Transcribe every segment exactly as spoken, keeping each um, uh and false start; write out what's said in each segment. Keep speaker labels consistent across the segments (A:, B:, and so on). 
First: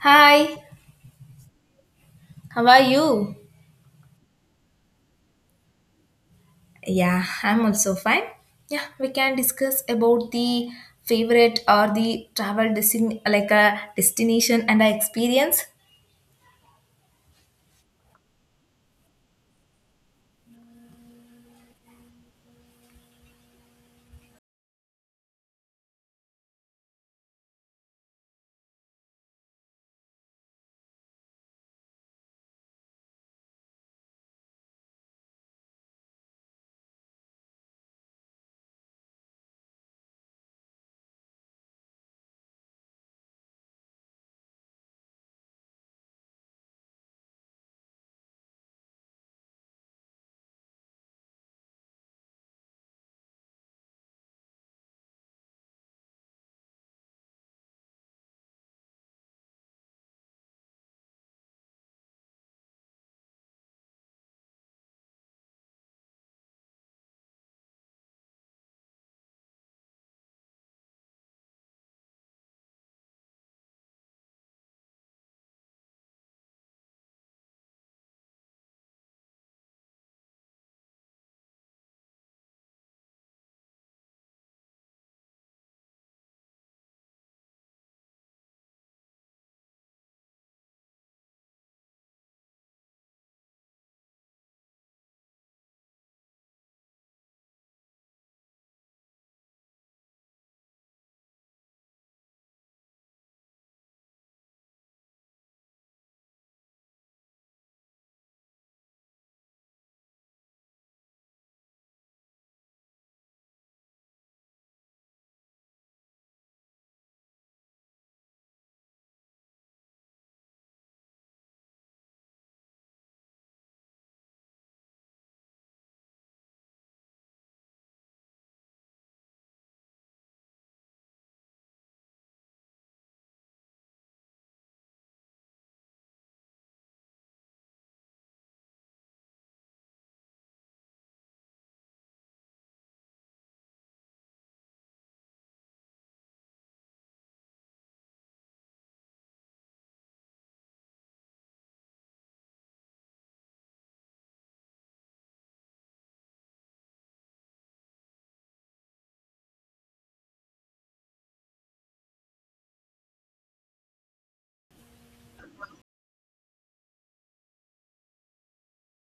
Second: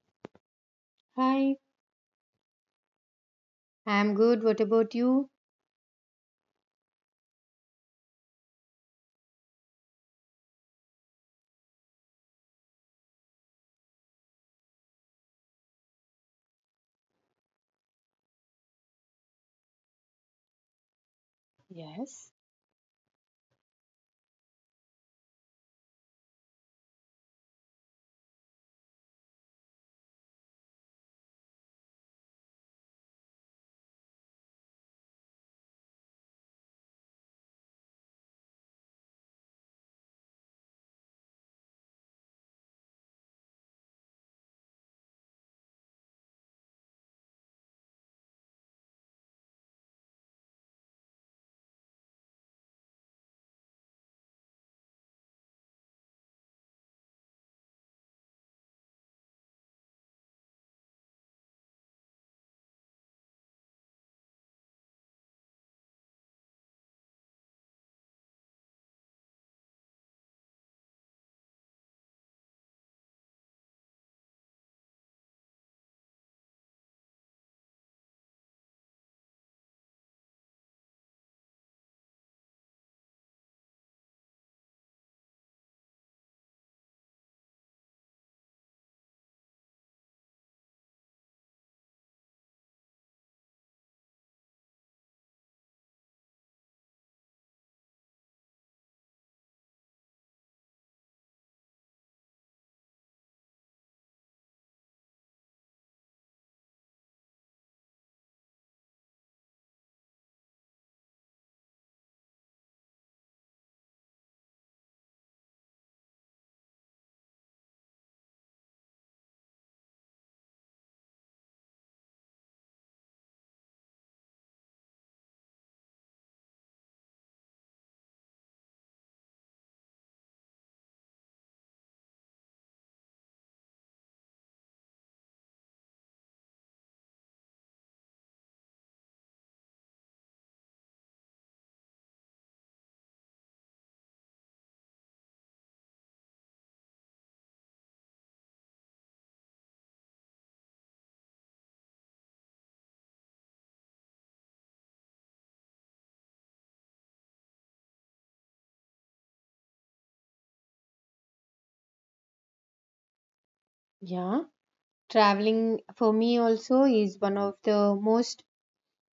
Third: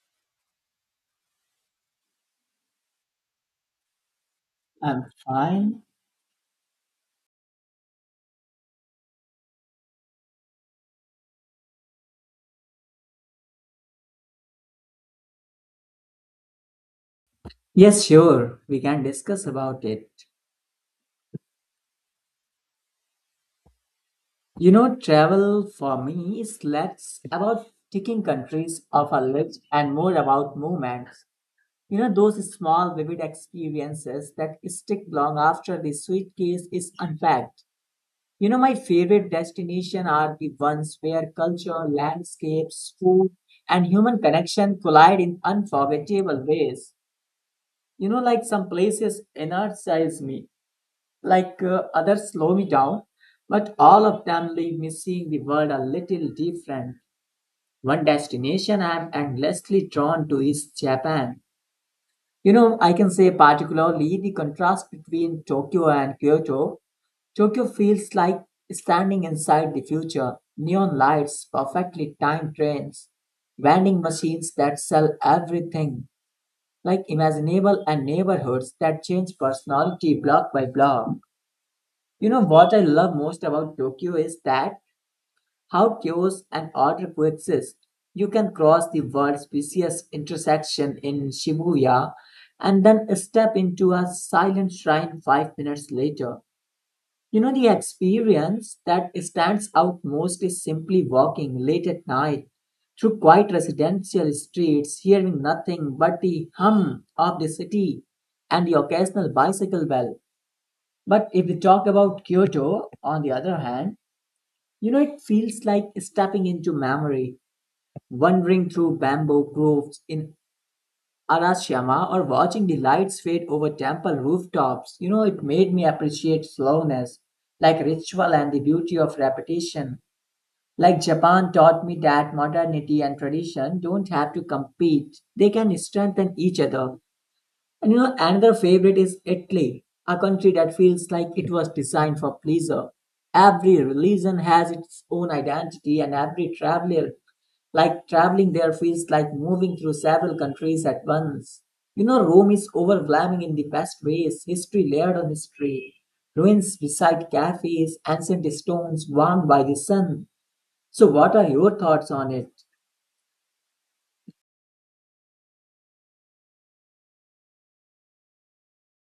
A: Hi,
B: Hi,
A: how are you?
B: I'm good. What about
C: I'm
B: you?
C: fine.
A: Yeah, I'm also fine. Yeah, we can discuss about the favorite or the travel destin like a destination and a experience.
C: Yes, sure. We can discuss about it.
B: Yes.
C: You know, travel for me is less about ticking countries off a list and more about moments. You know, those small, vivid experiences that stick long after the suitcase is unpacked. You know, my favorite destinations are the ones where culture, landscapes, food, and human connection collide in unforgettable ways. You know, like some places energize me like uh, others slow me down, but all of them leave me seeing the world a little different. One destination I am endlessly drawn to is Japan. You know, I can say particularly the contrast between Tokyo and Kyoto. Tokyo feels like standing inside the future. Neon lights, perfectly timed trains, vending machines that sell everything, like imaginable and neighborhoods that change personality block by block. You know what I love most about Tokyo is that how chaos and order coexist. You can cross the world species intersection in Shibuya and then step into a silent shrine five minutes later. You know, the experience that stands out most is simply walking late at night through quiet residential streets, hearing nothing but the hum of the city and the occasional bicycle bell. But if we talk about Kyoto, on the other hand, you know, it feels like stepping into memory, wandering through bamboo groves in Arashiyama or watching the lights fade over temple rooftops. You know, it made me appreciate slowness, like ritual and the beauty of repetition. Like Japan taught me that modernity and tradition don't have to compete, they can strengthen each other. And you know, another favorite is Italy, a country that feels like it was designed for pleasure. Every religion has its own identity, and every traveler, like traveling there, feels like moving through several countries at once. You know, Rome is overwhelming in the best ways history layered on history, ruins beside cafes, ancient stones warmed by the sun. So, what are your thoughts on it?
B: Yeah. Traveling for me also is one of the most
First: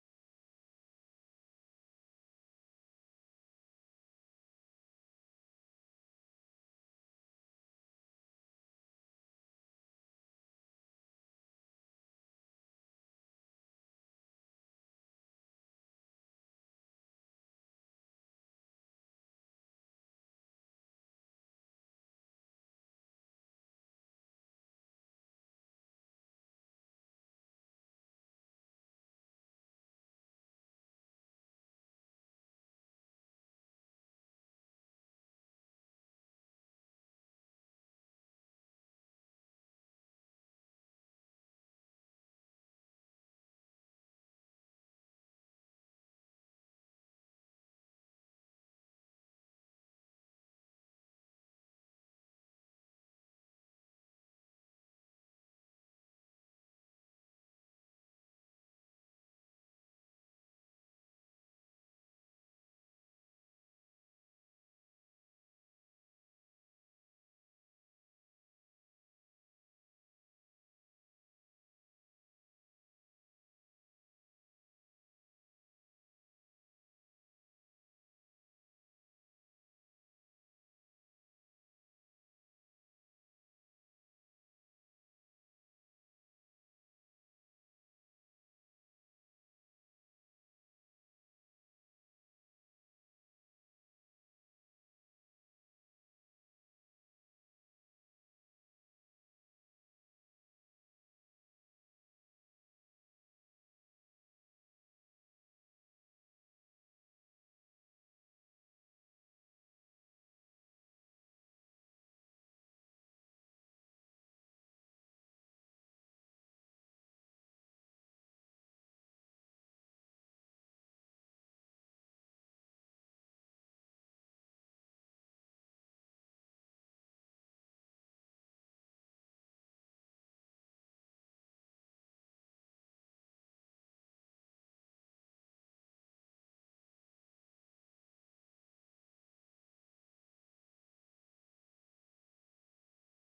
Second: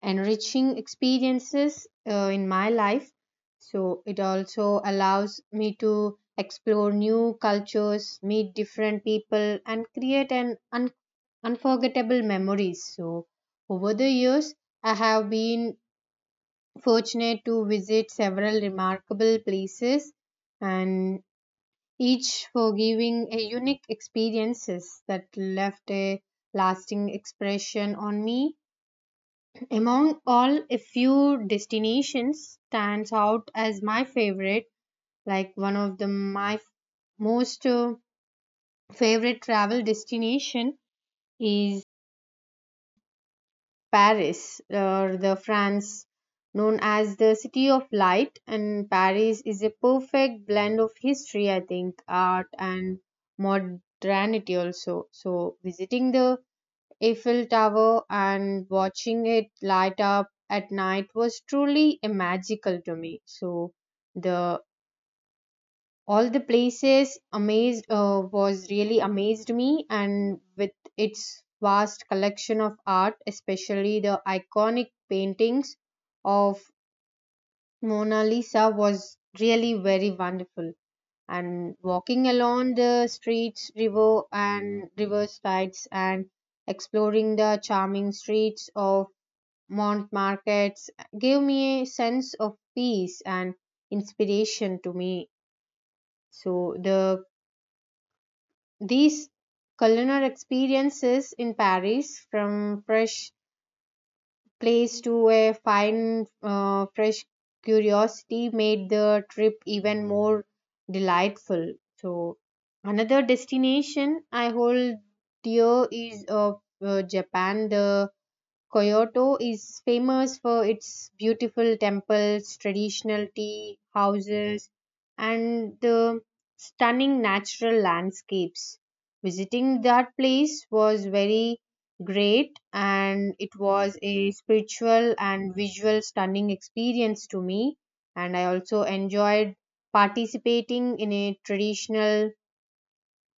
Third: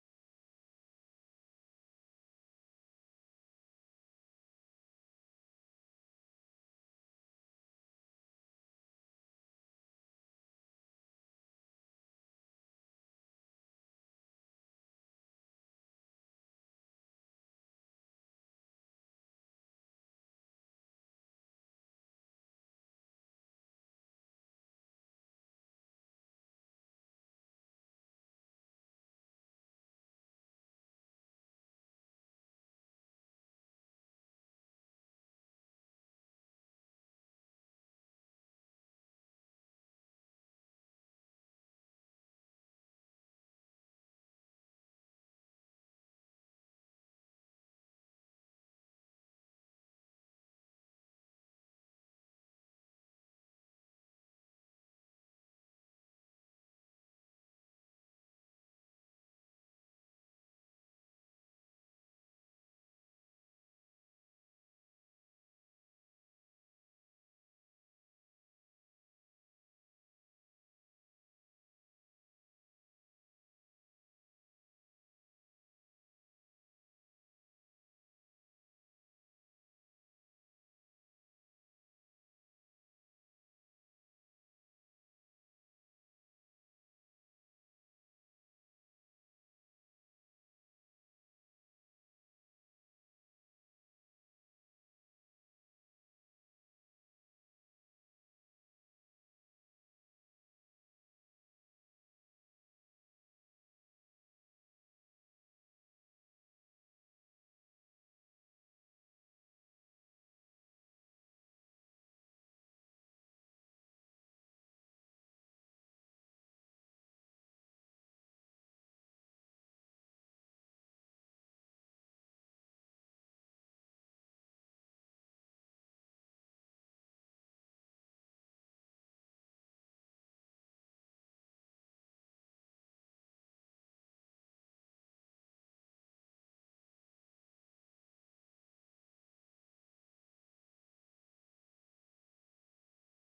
B: enriching experiences uh, in my life. So it also allows me to explore new cultures, meet different people, and create an un- unforgettable memories. So over the years, I have been fortunate to visit several remarkable places and each for giving a unique experiences that left a lasting expression on me. Among all, a few destinations stands out as my favorite, like one of the my most uh, favorite travel destination is Paris, or the France, known as the City of Light, and Paris is a perfect blend of history, I think, art, and modernity also. So, visiting the Eiffel Tower and watching it light up at night was truly a magical to me. So, the all the places amazed uh, was really amazed me and with its vast collection of art, especially the iconic paintings of Mona Lisa was really very wonderful, and walking along the streets river and river sides and exploring the charming streets of Mont Markets gave me a sense of peace and inspiration to me. So the These culinary experiences in Paris, from fresh place to a fine, uh, fresh curiosity, made the trip even more delightful. So, another destination I hold dear is uh, uh, Japan. The Kyoto is famous for its beautiful temples, traditional tea houses, and the stunning natural landscapes. Visiting that place was very great and it was a spiritual and visual stunning experience to me, and I also enjoyed participating in a traditional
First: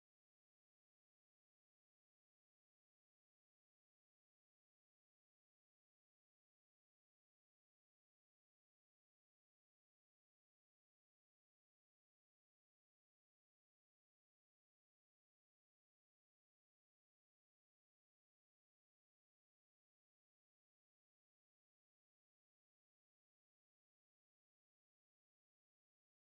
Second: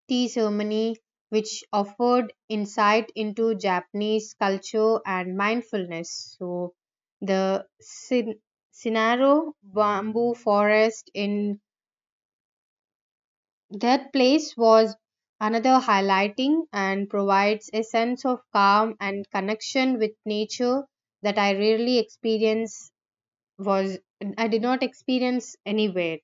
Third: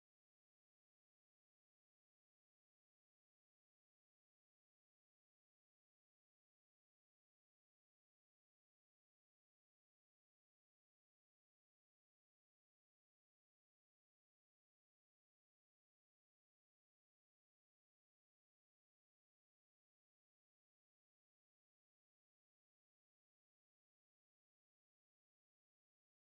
B: tea ceremony, which offered insight into Japanese culture and mindfulness. So, the Sin- Sinaro bamboo forest in that place was another highlighting and provides a sense of calm and connection with nature that I rarely experience was I did not experience anywhere.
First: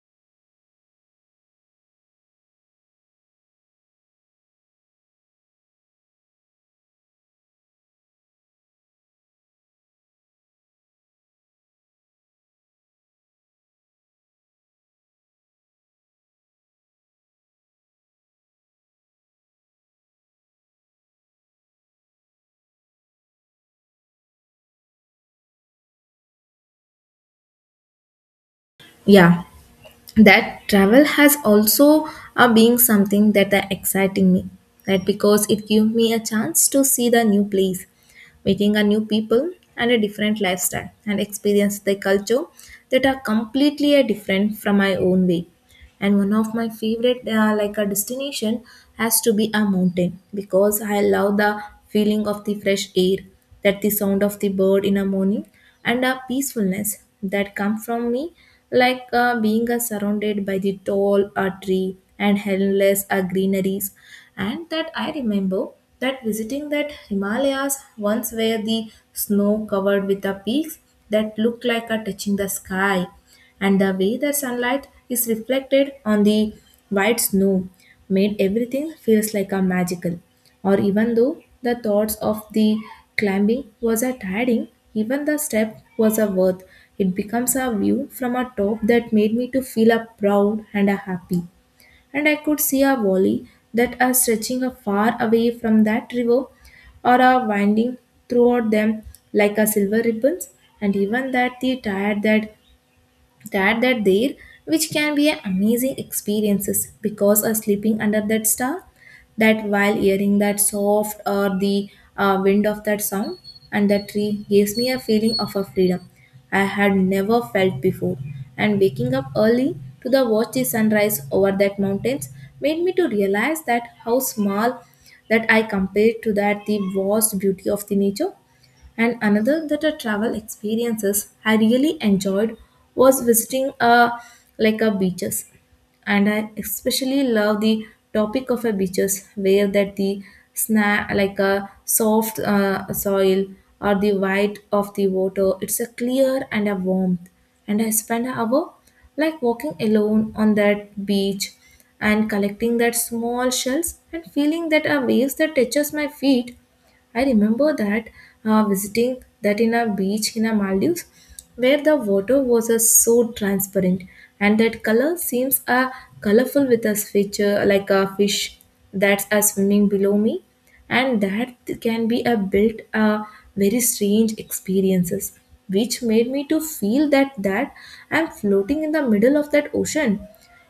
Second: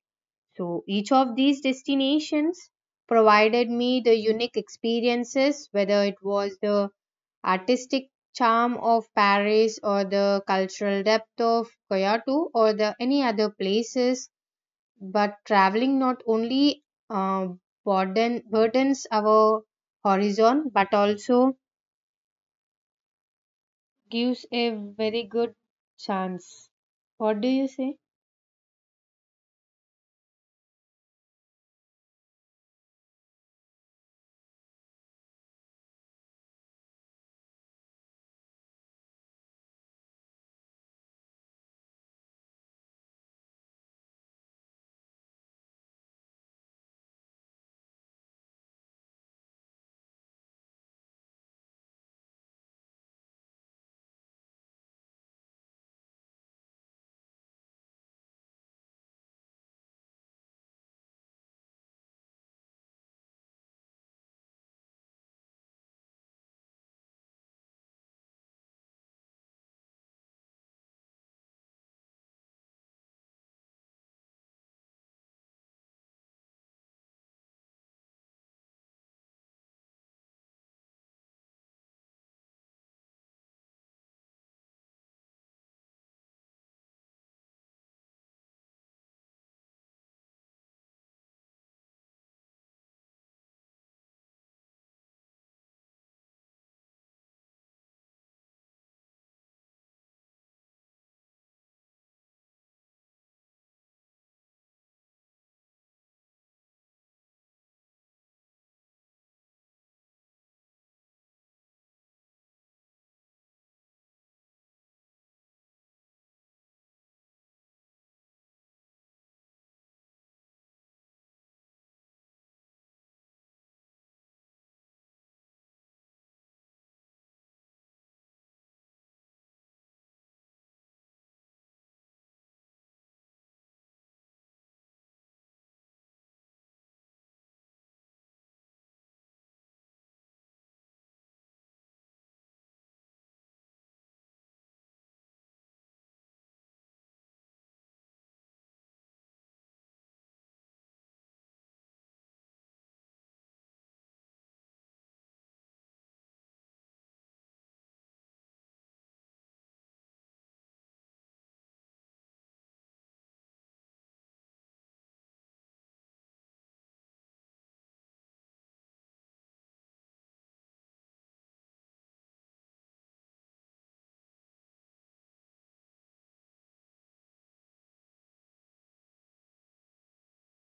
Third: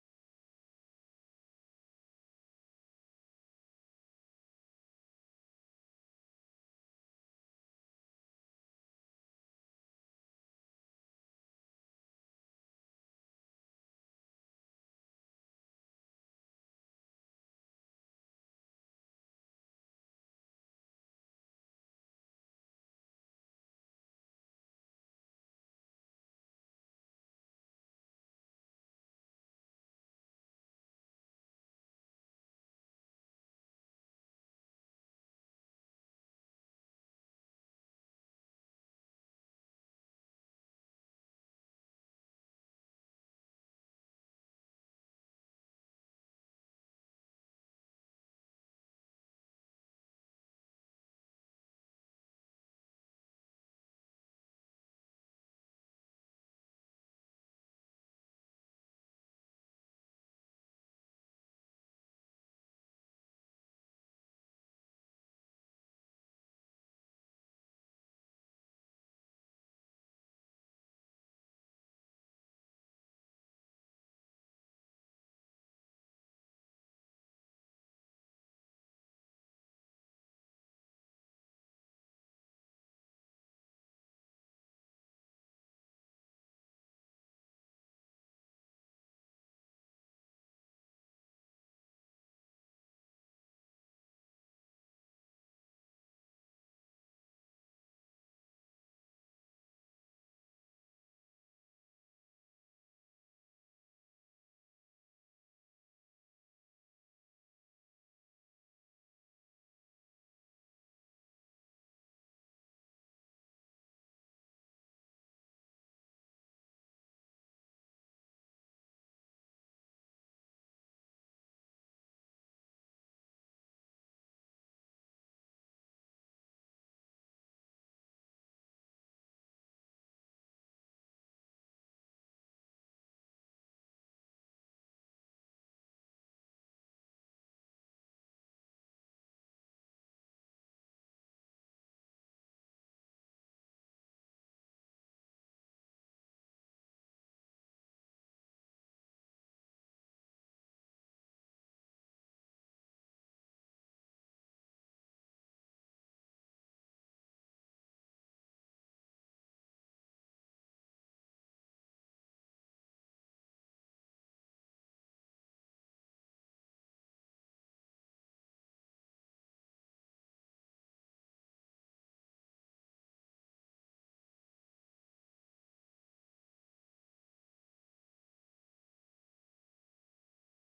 B: So each of these destinations provided me the unique experiences, whether it was the artistic charm of Paris or the cultural depth of Kyoto or the any other places. But traveling not only uh, burden, burdens our horizon but also gives a very good chance. What do you say?
A: Yeah, that travel has also uh, being something that are exciting me. That because it give me a chance to see the new place, meeting a new people and a different lifestyle and experience the culture that are completely a different from my own way, and one of my favorite uh, like a destination has to be a mountain because I love the feeling of the fresh air, that the sound of the bird in the morning and a peacefulness that come from me like uh, being uh, surrounded by the tall uh, tree and endless uh, greeneries, and that I remember that visiting that himalayas once, where the snow covered with the peaks that looked like a touching the sky, and the way the sunlight is reflected on the white snow made everything feels like a magical, or even though the thoughts of the climbing was a tiring, even the step was a worth it, becomes a view from a top that made me to feel a proud and a happy, and I could see a valley that are stretching a far away from that river or are winding throughout them like a silver ribbons, and even that the tired that to add that there, which can be an amazing experiences because of sleeping under that star, that while hearing that soft or the uh, wind of that sound and that tree gives me a feeling of a freedom I had never felt before, and waking up early to the watch the sunrise over that mountains made me to realize that how small that I compared to that the vast beauty of the nature. And another that a travel experiences I really enjoyed was visiting a like a beaches. And I especially love the topic of a beaches where that the sna like a soft uh, soil or the white of the water. It's a clear and a warmth. And I spent an hour like walking alone on that beach and collecting that small shells and feeling that a waves that touches my feet. I remember that uh, visiting that in a beach in a Maldives, where the water was uh, so transparent, and that color seems uh, colorful with a feature like a fish that's uh, swimming below me, and that can be a built uh, very strange experiences, which made me to feel that that I'm floating in the middle of that ocean.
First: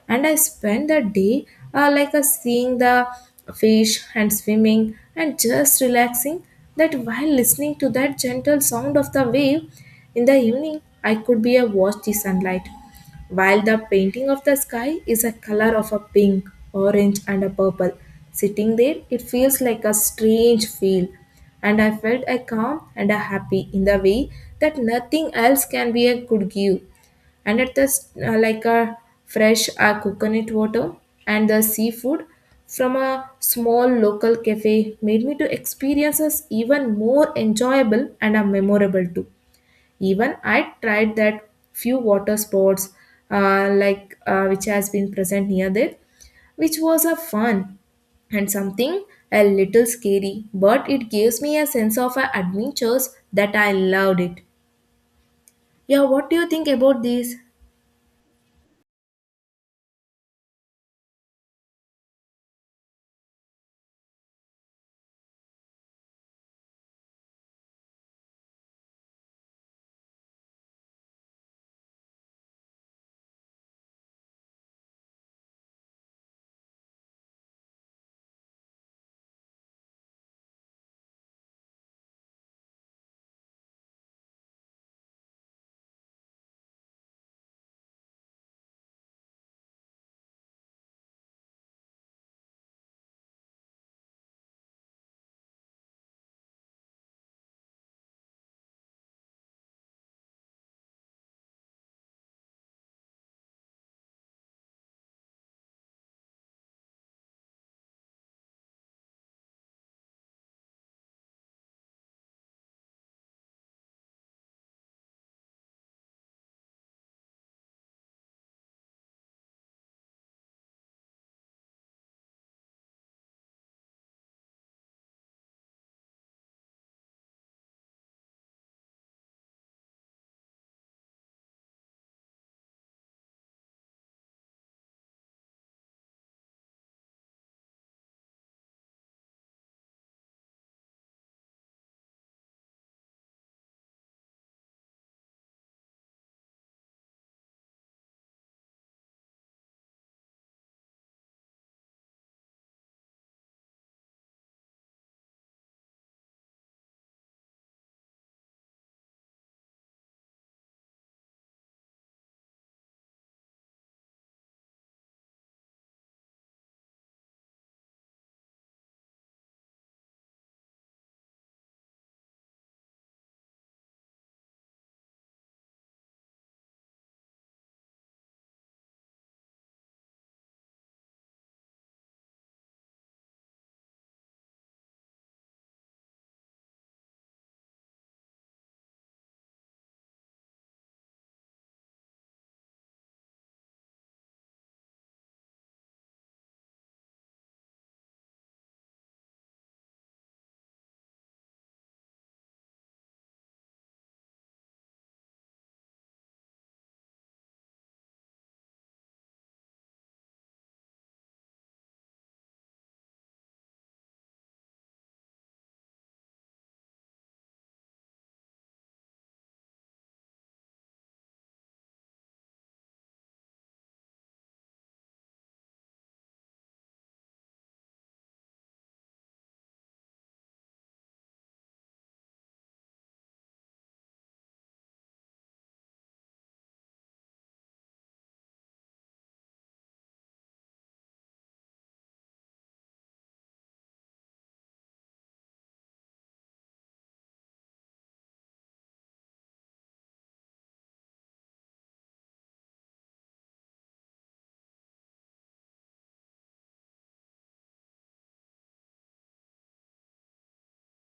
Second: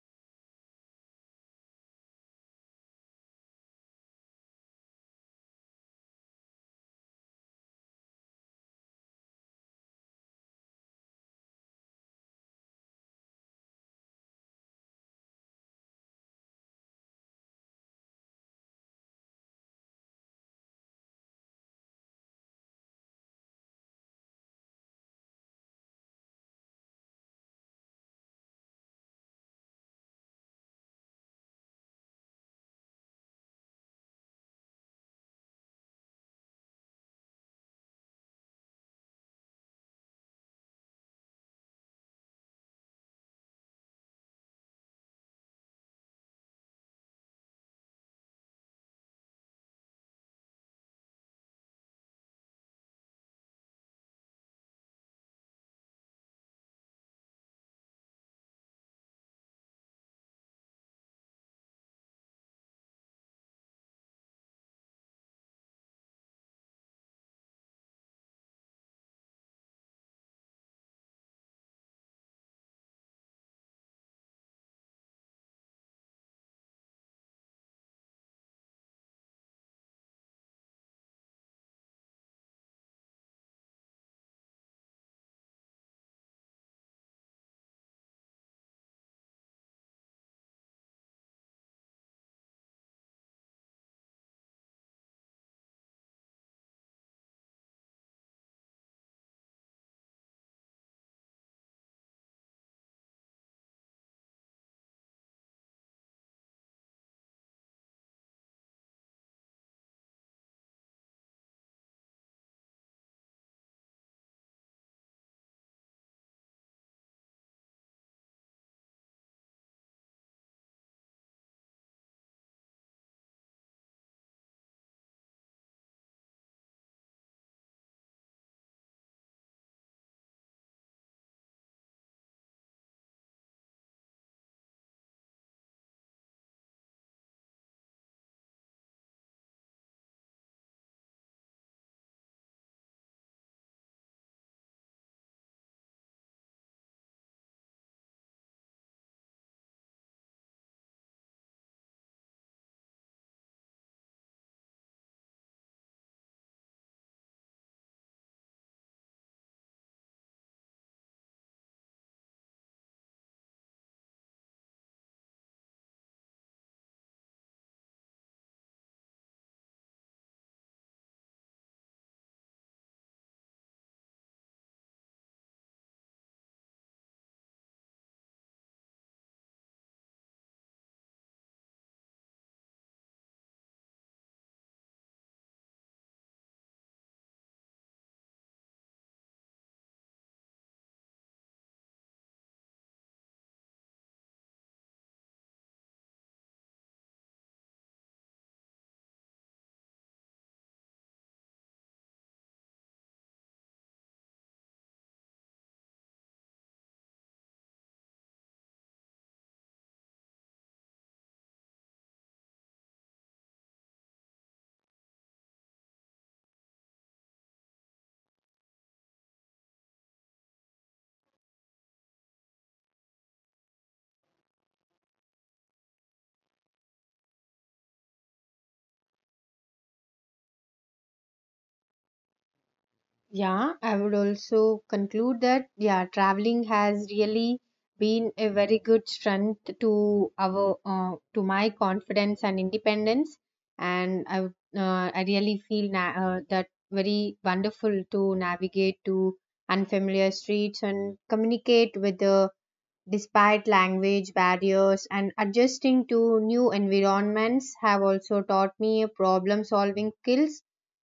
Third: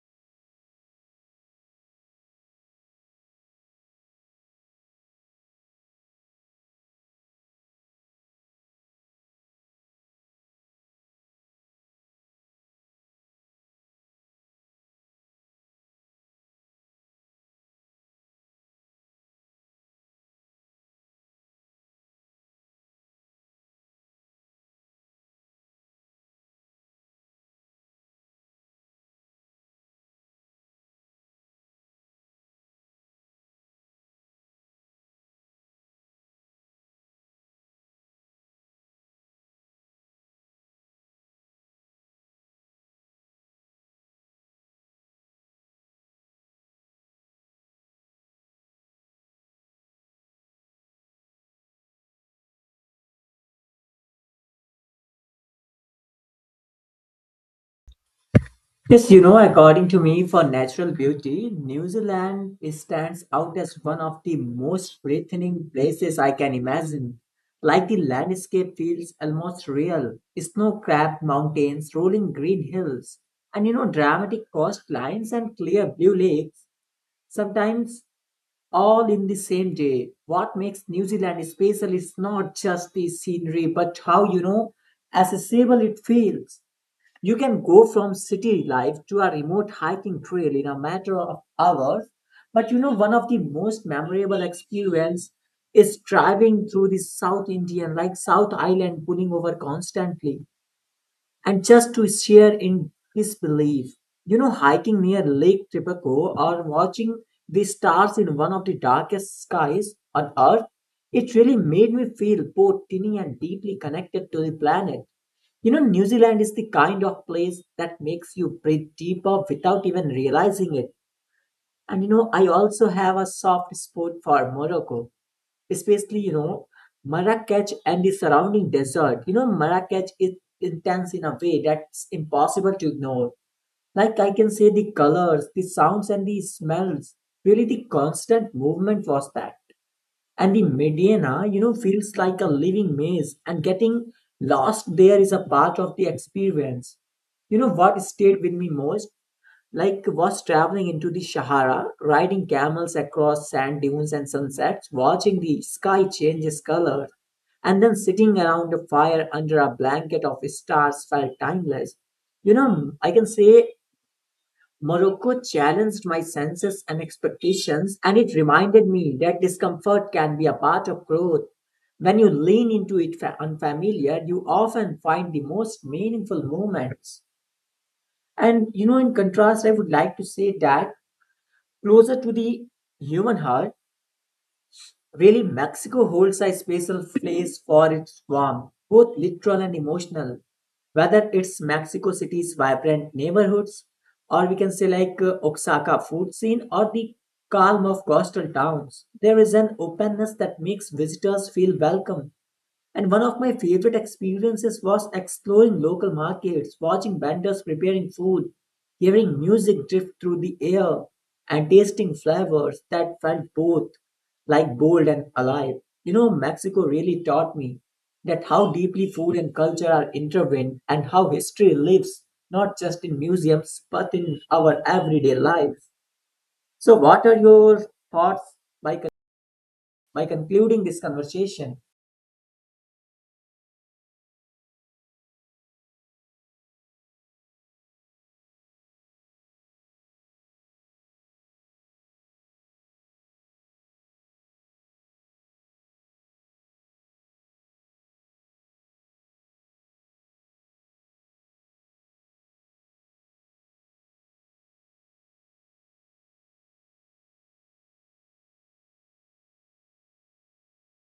A: And I spent the day uh, like a seeing the fish and swimming and just relaxing, that while listening to that gentle sound of the wave. In the evening I could be a watch the sunlight while the painting of the sky is a color of a pink, orange and a purple. Sitting there it feels like a strange feel, and I felt a calm and a happy in the way that nothing else can be a could give. And at the s- uh, like a fresh uh, coconut water and the seafood from a small local cafe made me to experiences even more enjoyable and a memorable too. Even I tried that few water sports uh, like uh, which has been present near there, which was a fun and something a little scary, but it gives me a sense of uh, adventures that I loved it. Yeah, what do you think about this?
C: Yes, you know, according to me, for natural beauty, New Zealand stands out as one of the most breathtaking places I can imagine. Like the landscape feels almost real snow capped mountains, rolling green hills, and you know, dramatic coastlines and clear blue lakes, sometimes all in the same day. What makes New Zealand special is not just the scenery, but how you know accessible it feels you can go from city life to a remote hiking trail in a matter of hours. But you know, one of the most memorable experience is driving through the South Indian, like South Island, pulling over constantly and just to share in his belief. You know, hiking near Lake Tipico or watching the stars in one of the darkest skies on Earth, it really made me feel both teeny and deeply connected to the planet. You know, New Zealand is the kind of place that makes you breathe deeper without even realizing it. And you know, I also have a soft spot for Morocco, especially, you know, Marrakech and the surrounding desert. You know, Marrakech is intense in a way that's impossible to ignore. Like I can say the colors, the sounds, and the smells. Really, the constant movement was that and the Medina, you know, feels like a living maze, and getting lost there is a part of the experience. You know what stayed with me most? Like was traveling into the Sahara, riding camels across sand dunes and sunsets, watching the sky change its color, and then sitting around a fire under a blanket of stars felt timeless. You know, I can say Morocco challenged my senses and expectations, and it reminded me that discomfort can be a part of growth. When you lean into it fa- unfamiliar, you often find the most meaningful moments. And you know, in contrast, I would like to say that closer to the human heart, really, Mexico holds a special place for its warmth, both literal and emotional. Whether it's Mexico City's vibrant neighborhoods, or we can say like uh, Oaxaca food scene, or the calm of coastal towns, there is an openness that makes visitors feel welcome. And one of my favorite experiences was exploring local markets, watching vendors preparing food, hearing music drift through the air, and tasting flavors that felt both like bold and alive. You know, Mexico really taught me that how deeply food and culture are intertwined and how history lives not just in museums but in our everyday lives. So, what are your thoughts by, con- by concluding this conversation?
B: Yeah, I would also conclude that, yeah, traveling has really been a very good strength to our uh, to my confidence and independence, and I would, uh, I really feel na- uh, that very wonderful to navigate to unfamiliar streets and communicate with the despite language barriers, and adjusting to new environments have also taught me problem solving skills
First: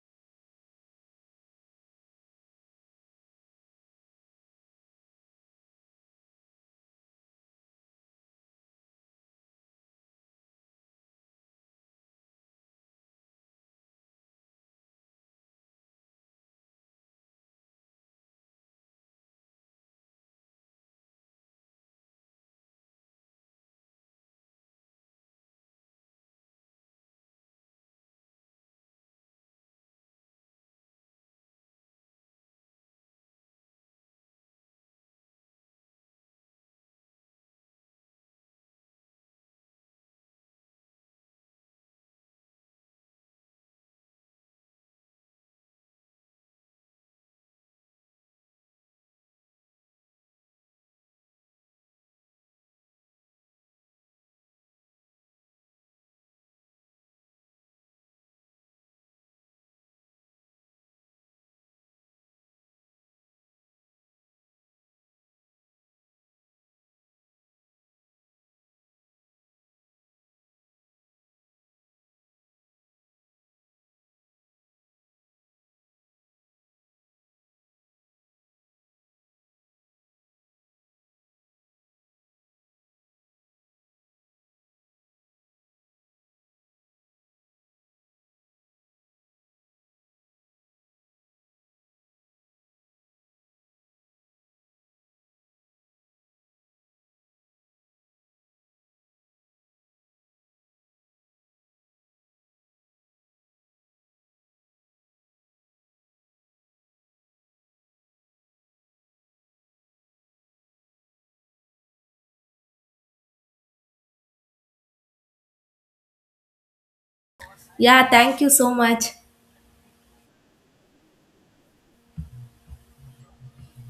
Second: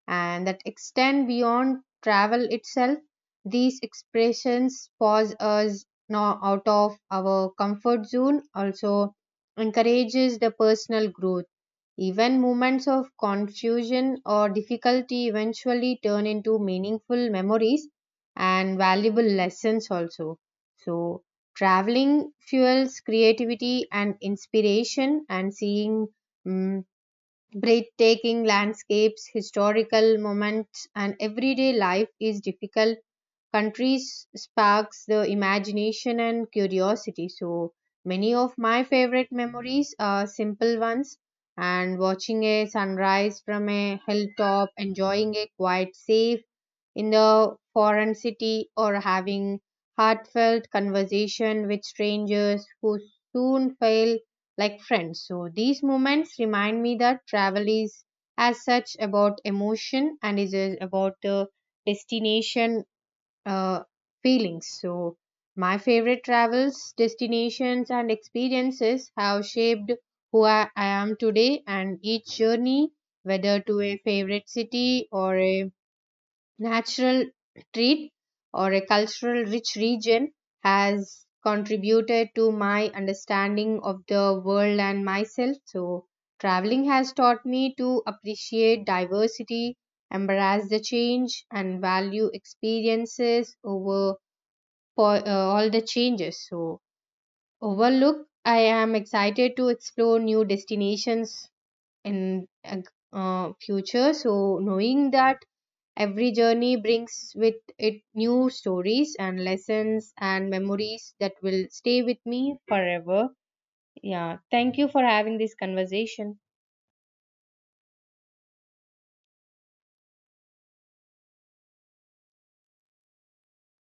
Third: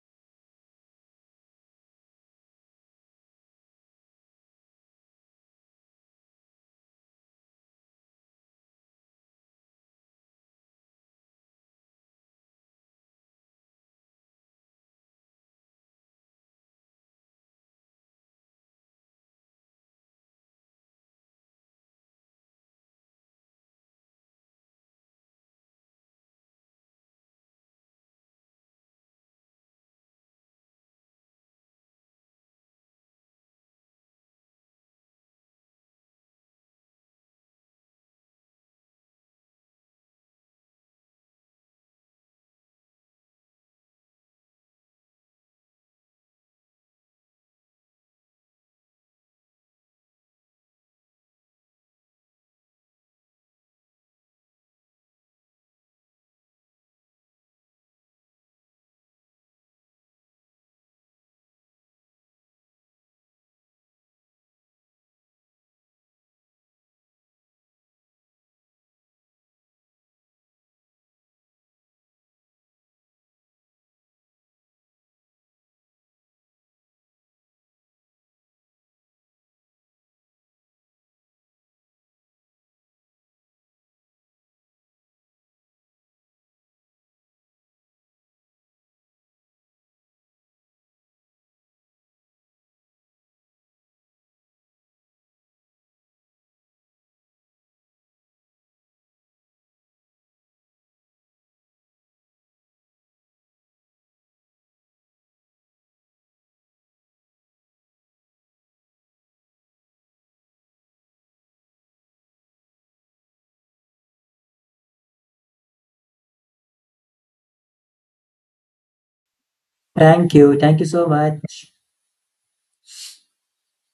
B: and that extend beyond travel itself. These expressions pause us now out of our comfort zone also encourages the personal growth. Even moments of confusion or difficulty eventually turn into meaningful memories and valuable lessons also. So traveling fuels creativity and inspiration, and seeing mm, breathtaking landscapes, historical moments, and everyday life is difficult. Countries sparks the imagination and curiosity. So many of my favorite memories are simple ones, and watching a sunrise from a hilltop, enjoying a quiet, safe in the foreign city, or having heartfelt conversation with strangers who soon feel like friends. So these moments remind me that travel is as such about emotion and is uh, about uh, destination uh, feelings. So my favorite travels destinations and experiences have shaped who I, I am today, and each journey, whether to a favorite city or a natural treat or a cultural rich region, has contributed to my understanding of the world and myself. So, traveling has taught me to appreciate diversity, embrace the change, and value experiences over po- uh, all the changes. So, overlook, I am excited to explore new destinations in uh, uh, future. So, knowing that every journey brings with it new stories and lessons and memories that will stay with me forever. Yeah, thank you for having this conversation.
A: Yeah, thank you so much.
C: Thank you. Thank you so much.